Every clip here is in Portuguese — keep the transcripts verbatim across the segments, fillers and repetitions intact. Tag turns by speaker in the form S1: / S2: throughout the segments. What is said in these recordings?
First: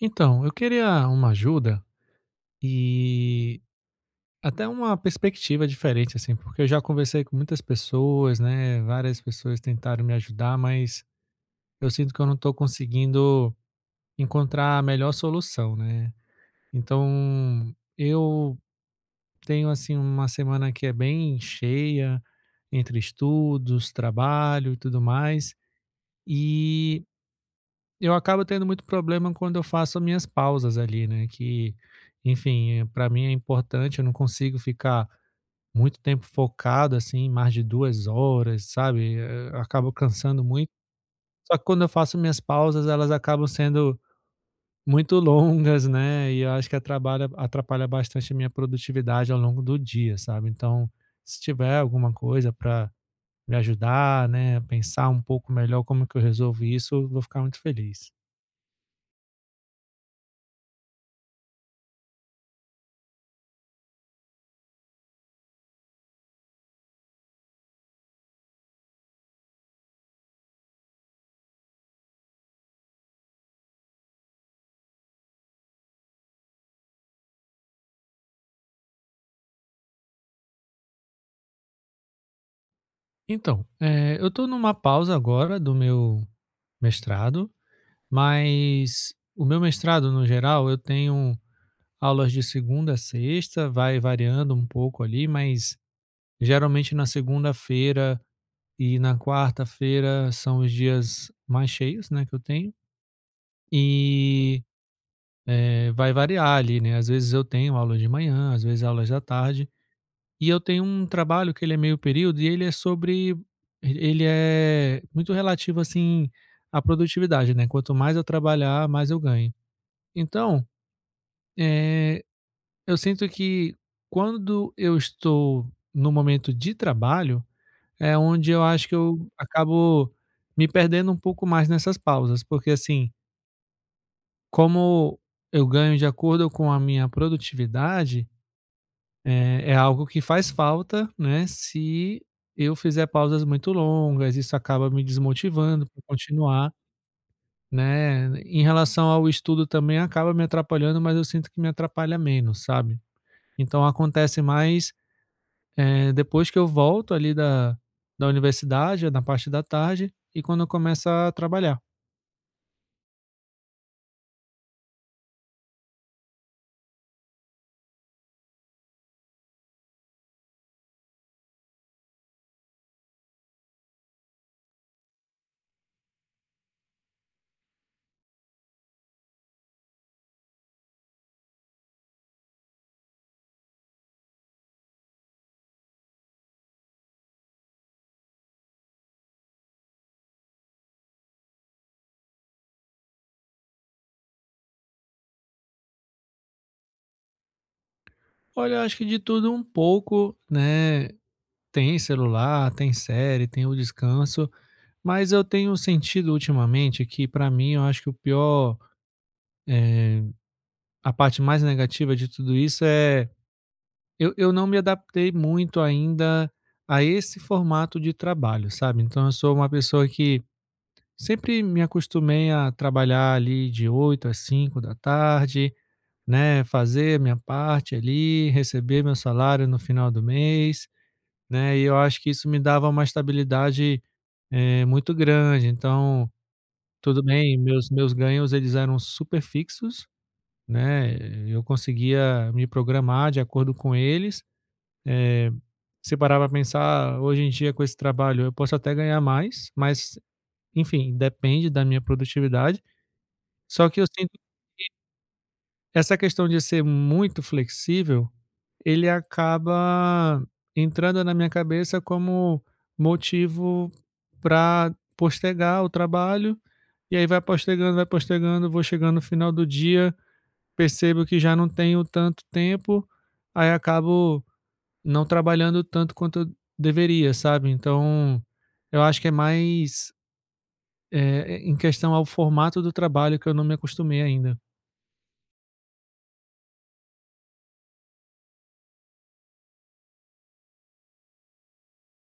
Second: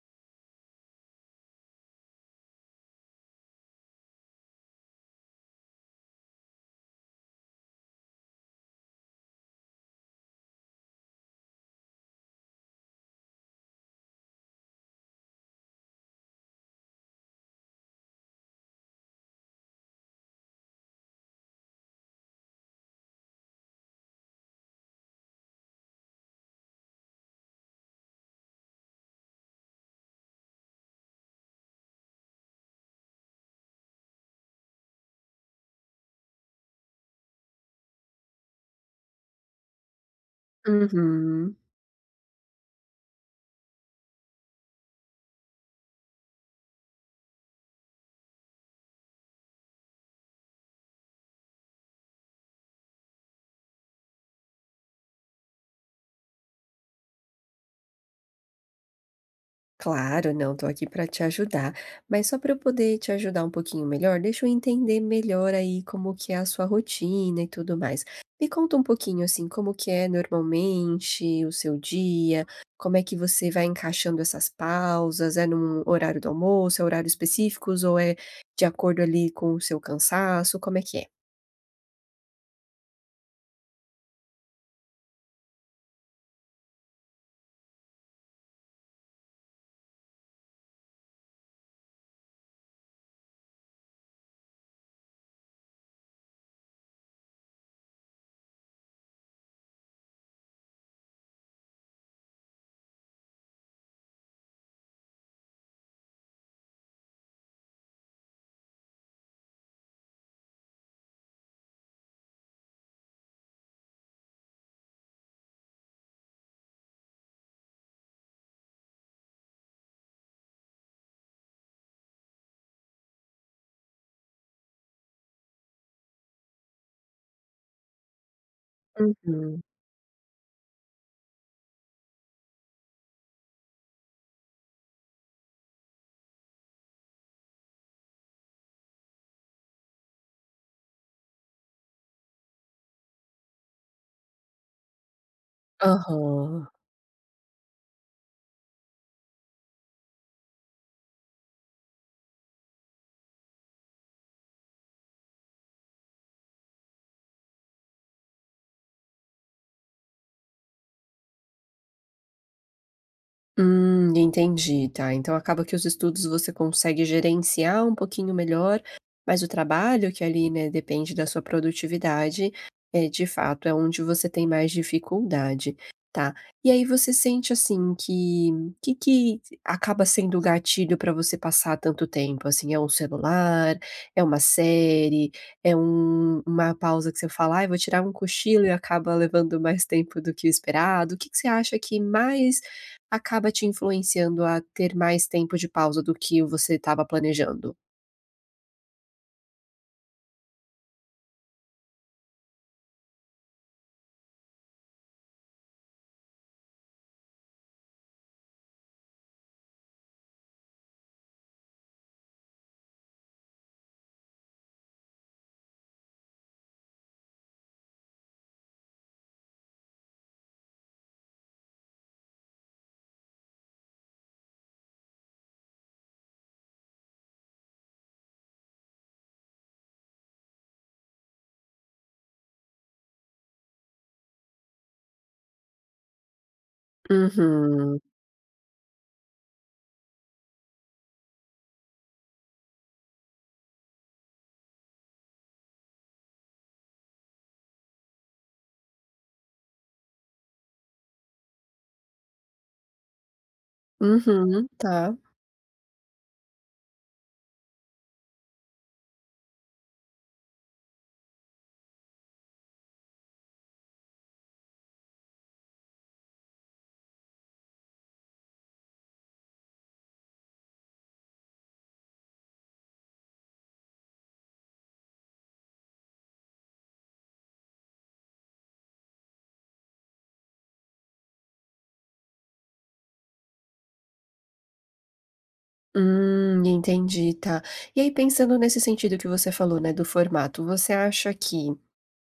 S1: Então, eu queria uma ajuda, e até uma perspectiva diferente, assim, porque eu já conversei com muitas pessoas, né, várias pessoas tentaram me ajudar, mas, eu sinto que eu não estou conseguindo encontrar a melhor solução né, então eu tenho, assim, uma semana que é bem cheia entre estudos, trabalho e tudo mais, e eu acabo tendo muito problema quando eu faço a minhas pausas ali, né, que enfim, para mim é importante eu não consigo ficar muito tempo focado assim mais de duas horas sabe e e a eu acabo cansando muito,
S2: Uhum.
S1: só que quando eu faço minhas pausas elas acabam sendo muito longas, né, e eu acho que eh atrabalha atrapalha bastante a minha produtividade ao longo do dia sabe, então se tiver alguma coisa para me ajudar, né, a pensar um pouco melhor como que eu resolvo isso, eu vou ficar muito feliz.
S2: Claro, não, estou aqui pra te ajudar. Mas só pra eu poder te ajudar um pouquinho melhor, deixa eu entender melhor aí como que é a sua rotina e tudo mais. Me conta um pouquinho, assim, como que é normalmente o seu dia, como é que você vai encaixando essas pausas, é em um horário do almoço, é horários específicos ou é de acordo ali com o seu cansaço, como é que é?
S1: Então, eh, eu tô numa pausa agora do meu mestrado, mas o meu mestrado no geral eu tenho aulas de segunda a sexta, vai variando um pouco ali mas, geralmente na segunda-feira e na quarta-feira são os dias mais cheios, né, que eu tenho. E, eh, vai variar ali, né, às vezes eu tenho aula de manhã às vezes aulas da tarde e eu tenho trabalho que ele é meio período e ele é sobre ele é muito relativo assim a produtividade, né. Quanto mais eu trabalhar mais eu ganho então, eh, eu, sinto que quando eu estou no momento de trabalho, é onde eu acho que eu
S2: Uhum.
S1: acabo me perdendo um pouco mais nessas pausas porque assim como eu ganho de acordo com a minha produtividade, eh, é algo que faz falta, né, se eu fizer pausas muito longas isso acaba me desmotivando pra
S2: Aham.
S1: continuar, né, em relação ao estudo também acaba me atrapalhando mas eu sinto que me atrapalha menos, sabe, então acontece mais depois, eh, que eu volto ali da da universidade na parte da tarde e quando eu começo a trabalhar.
S2: Hum, entendi! Tá, então acaba que os estudos você consegue gerenciar um pouquinho melhor, mas o trabalho que ali, né, depende da sua produtividade, é de fato, é onde você tem mais dificuldade, tá. E aí, você sente assim que, que que acaba sendo o gatilho para você passar tanto tempo assim? É o celular, é uma série, é uma pausa que você fala: "Ai, vou tirar um cochilo e acaba levando mais tempo do que o esperado?". O que que você acha que mais acaba te influenciando a ter mais tempo de pausa do que você estava planejando?
S1: Olha, eu acho que de tudo pouco, né. Tem celular, tem série, tem o descanso, mas eu tenho sentido ultimamente que, para mim, eu acho que o pior, eh, a parte mais negativa de tudo isso é; eu eu não me adaptei muito ainda a esse formato de trabalho, sabe? Então eu sou uma pessoa que sempre me acostumei a trabalhar ali de oito às cinco da tarde, né, fazer minha parte ali, receber meu salário no final do mês, né, e eu acho que isso me dava uma estabilidade, eh, muito grande, então, tudo bem, meus
S2: Uhum.
S1: meus ganhos eles eram super fixos, né, eu conseguia me programar de acordo com eles, eh. Se parar para pensar, hoje em dia com esse trabalho, eu posso até ganhar mais, mas, enfim, depende da minha produtividade. Só que eu sinto
S2: Uhum,
S1: que
S2: tá.
S1: essa questão de ser muito flexível, ele acaba entrando na minha cabeça como motivo pra postergar o trabalho e aí, vai postergando, vai postergando, vou chegando no final do dia, percebo que já não tenho tanto tempo, aí acabo não trabalhando tanto quanto deveria, sabe? Então, eu acho que é mais, eh, em questão ao formato do trabalho que eu não me acostumei ainda.
S2: Hum, entendi, tá, e aí pensando nesse sentido que você falou, né, do formato, você acha que,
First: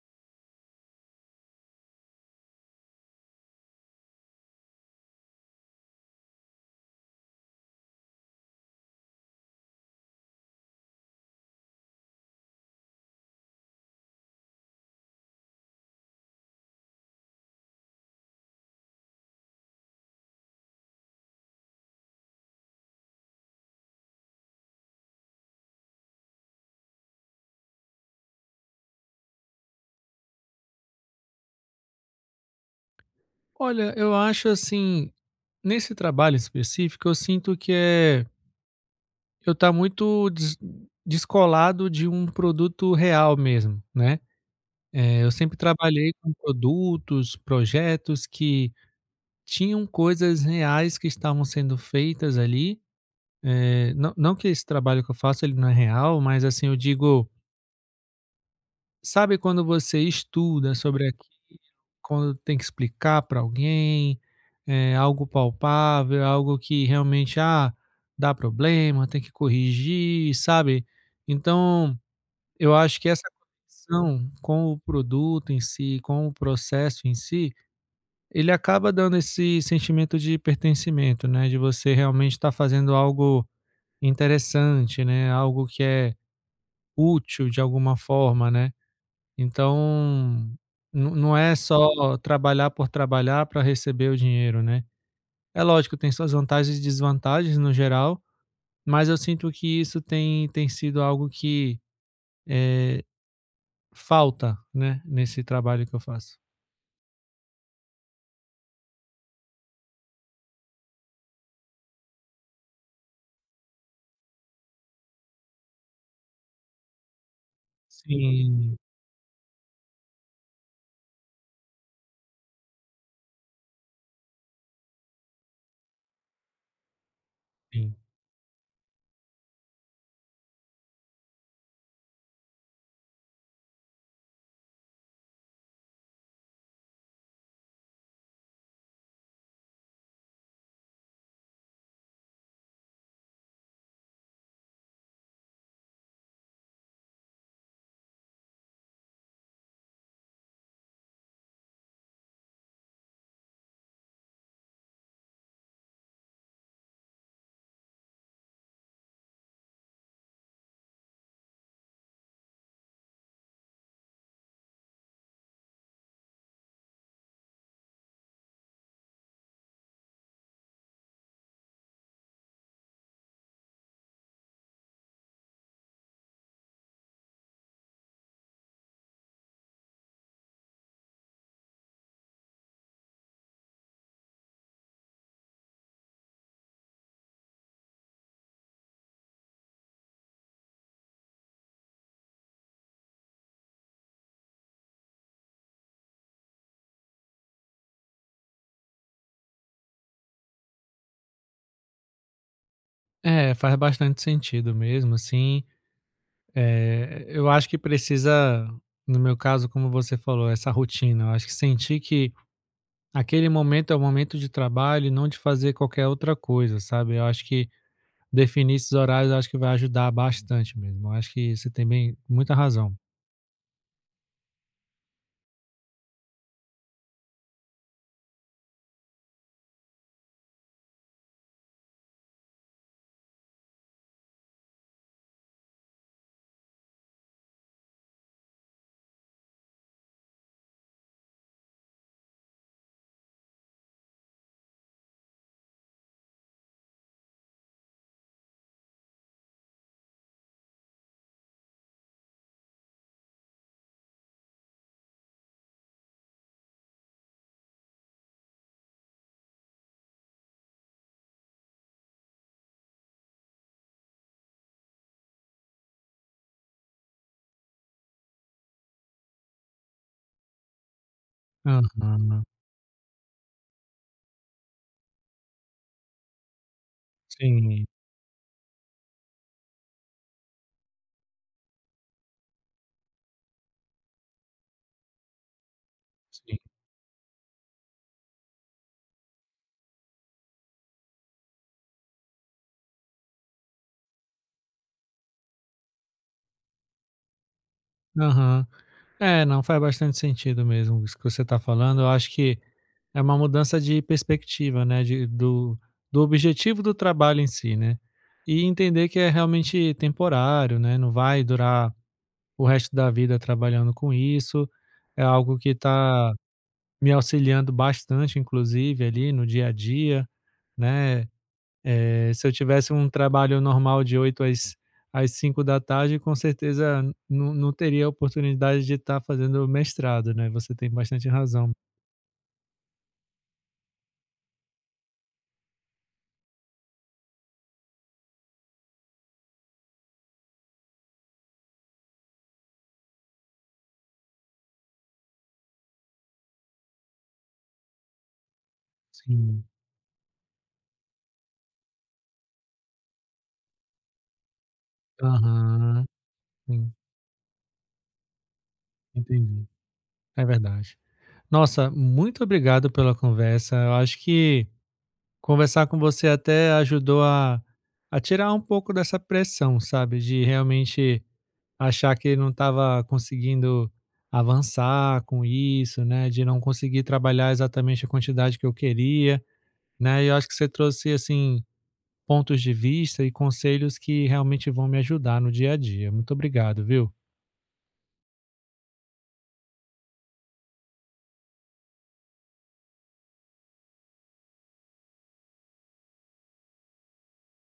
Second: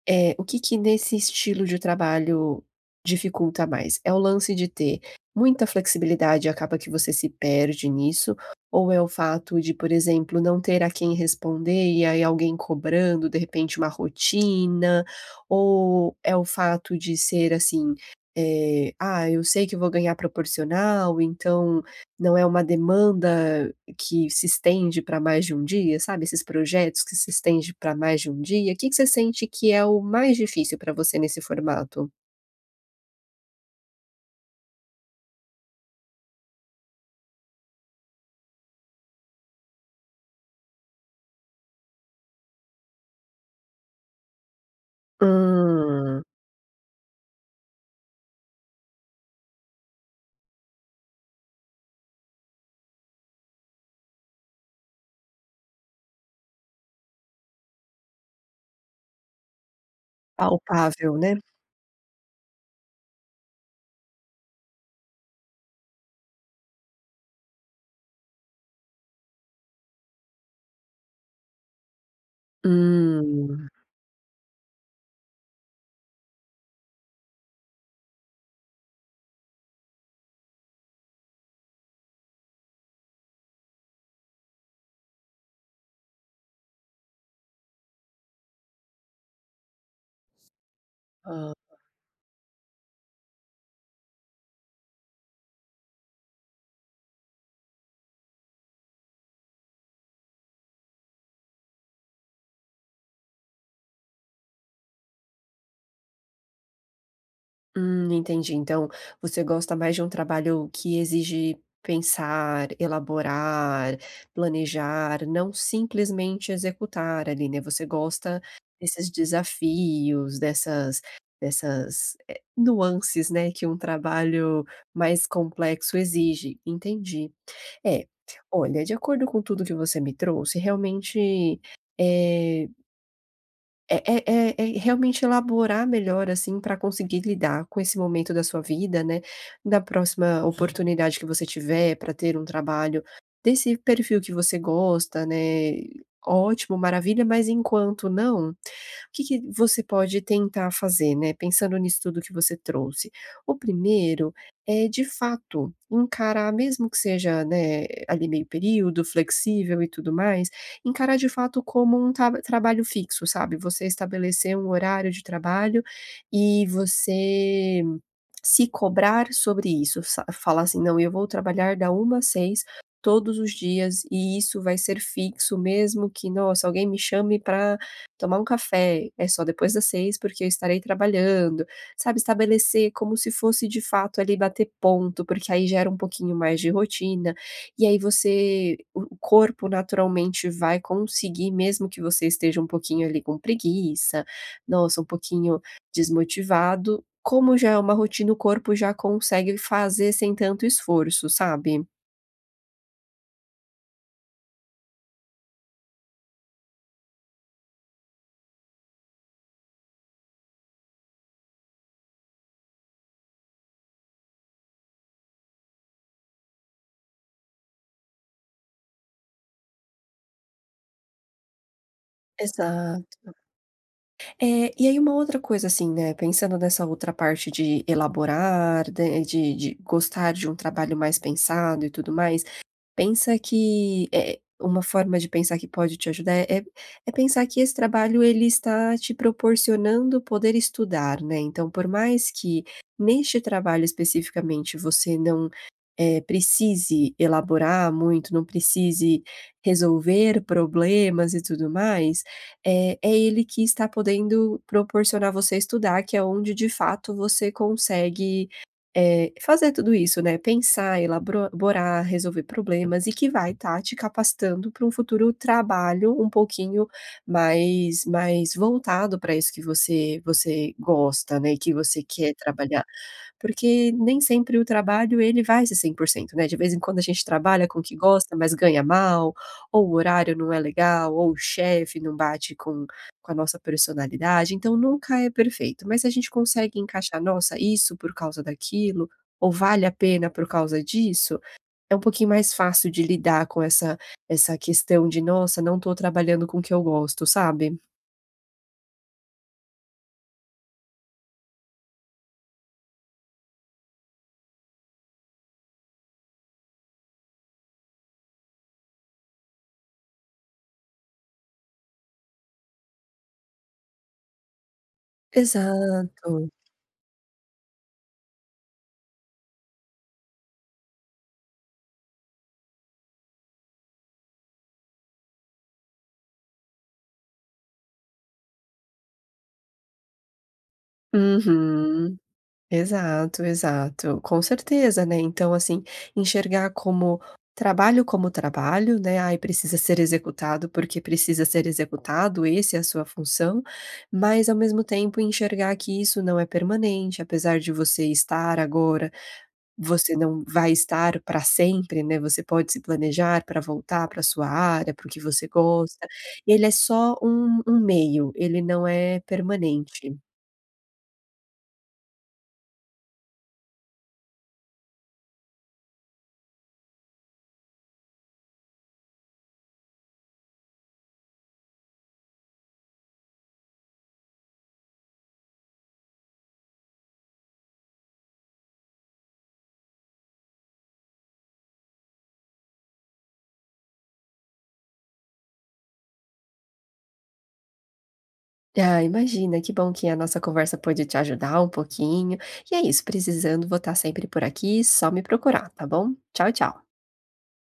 S2: eh, o que que nesse estilo de trabalho dificulta mais? É o lance de ter muita flexibilidade e acaba que você se perde nisso ou é o fato de, por exemplo, não ter a quem responder e aí alguém cobrando de repente uma rotina, ou é o fato de ser assim, eh, "ah, eu sei que vou ganhar proporcional, então não é uma demanda que se estende pra mais de um dia", sabe? Esses projetos que se estende pra mais de um dia? O que que você sente que é o mais difícil pra você nesse formato?
S1: Olha, eu acho, assim, nesse trabalho específico eu sinto que é eu tá muito des descolado de um produto real mesmo, né? Eh, eu sempre trabalhei
S2: Hum.
S1: com produtos, projetos, que tinham coisas reais que estavam sendo feitas ali, eh, nã não que esse trabalho que eu faço ele não é real, mas, assim, eu digo sabe quando você estuda sobre
S2: Palpável,
S1: aquilo,
S2: né.
S1: quando tem que explicar para alguém, eh, algo palpável, algo que realmente, ah, dá problema, tem que corrigir, sabe? Então eu acho que essa
S2: Hum.
S1: condição com o produto em si, com o processo em si, ele acaba dando esse sentimento de pertencimento, né, de você realmente estar fazendo algo interessante, né, algo que é útil de alguma forma, né, então não não
S2: Hã.
S1: é só trabalhar por trabalhar para receber o dinheiro, né? É lógico, tem suas vantagens e desvantagens no geral, mas eu sinto que isso tem tem sido algo que, eh, falta, né? Nesse trabalho que eu faço.
S2: Hum, entendi, então você gosta mais de um trabalho que exige pensar, elaborar, planejar, não simplesmente executar ali, né, você gosta
S1: Sim.
S2: desses desafios, dessas dessas, eh, nuances, né, que o trabalho mais complexo exige, entendi.
S1: Sim.
S2: É, olha, de acordo com tudo o que você me trouxe realmente, eh eh eh eh eh, realmente elaborar melhor assim pra conseguir lidar com esse momento da sua vida, né, da próxima oportunidade que você tiver pra ter um trabalho desse perfil que você gosta, né, ótimo, maravilha, mas enquanto não, o que que você pode tentar fazer, né, pensando nisso tudo que você trouxe? O primeiro é de fato, encarar mesmo que seja, né, ali meio período flexível e tudo mais, encarar de fato como um tab trabalho fixo, sabe? Você estabelecer um horário de trabalho e você se cobrar sobre isso sa falar assim: "Não, eu vou trabalhar da uma às seis todos os dias e isso vai ser fixo, mesmo que nossa alguém me chame pra tomar um café, é só depois das seis porque eu estarei trabalhando.", sabe? Estabelecer como se fosse de fato ali bater ponto, porque aí gera um pouquinho mais de rotina e aí você o o corpo naturalmente vai conseguir, mesmo que você esteja um pouquinho ali com preguiça, nossa, um pouquinho desmotivado, como já é uma rotina o corpo já consegue fazer sem tanto esforço, sabe?
S1: É, faz bastante sentido mesmo, assim eh, eu acho que precisa, no meu caso, como você falou, essa rotina. Eu acho que sentir que aquele momento é o momento de trabalho e não de fazer qualquer outra coisa, sabe. Eu acho que, definir esses horários, eu acho que vai ajudar bastante mesmo. Eu acho que você tem bem muita razão.
S2: Exato. É, e aí, uma outra coisa, assim, né, pensando nessa outra parte de elaborar, da e de de gostar de um trabalho mais pensado e tudo mais, pensa que eh, uma forma de pensar que pode te ajudar, é é é pensar que esse trabalho, ele está te proporcionando poder estudar, né, então por mais que neste trabalho especificamente você não, eh, precise elaborar muito, não precise resolver problemas e tudo mais, eh, é ele que está podendo proporcionar a você estudar, que é onde de fato você consegue, eh, fazer tudo isso, né, pensar, elabro borar, resolver problemas e que vai estar te capacitando pra um futuro trabalho um pouquinho mais mais voltado pra isso que você você gosta, né, e que você quer
S1: Aham.
S2: trabalhar. Porque nem sempre o trabalho ele vai ser cem por cento%, né, de vez em quando a gente trabalha com o
S1: Sim.
S2: que gosta, mas ganha mal, ou o horário não é legal, ou o chefe não bate com com a nossa presonalidade, então, nunca é perfeito, mas a gente
S1: Sim.
S2: consegue encaixar, “nossa, isso por causa daquilo ou vale a pena por causa disso”, é um pouquinho mais fácil de lidar com essa essa questão de: "Nossa, não tô trabalhando com o que eu gosto", sabe?
S1: Aham, é, não. Faz bastante sentido mesmo isso que você tá falando, eu acho que é uma mudança de perspectiva, né? De do do objetivo do trabalho em si, né, e entender que é realmente temporário, né, não vai durar o resto da vida trabalhando com isso, é algo que tá
S2: Exato.
S1: me auxiliando bastante inclusive ali no dia a dia, né? Eh, se eu tivesse um trabalho normal de oito às às cinco da tarde com certeza no no teria oportunidade de estar fazendo o mestrado, né? Você tem bastante razão.
S2: Uhum, exato, exato, com certeza, né. Então, assim, enxergar como trabalho como trabalho, né, ai, precisa ser executado, porque precisa ser executado, esse é a sua função, mas ao mesmo tempo, enxergar que isso não é permanente, apesar de você estar agora,
S1: Sim.
S2: você não vai estar pra sempre, né, você pode se planejar pra voltar pra sua área, porque você gosta.
S1: Aham,
S2: Ele é
S1: hum.
S2: só um um meio, ele não é
S1: Entendi,
S2: permanente.
S1: é verdade. Nossa, muito obrigado pela conversa, eu acho que conversar com você até ajudou a a tirar um pouco dessa pressão, sabe? De realmente achar que não estava conseguindo avançar com isso, né, de não conseguir trabalhar exatamente a quantidade que eu queria, né, e eu acho que você trouxe, assim, pontos de vista e conselhos que realmente vão me ajudar no dia a dia, muito obrigado, viu?
S2: Ah, imagina, que bom que a nossa conversa pôde te ajudar um pouquinho. E é isso, precisando vou estar sempre por aqui, só me procurar, tá bom? Tchau, tchau.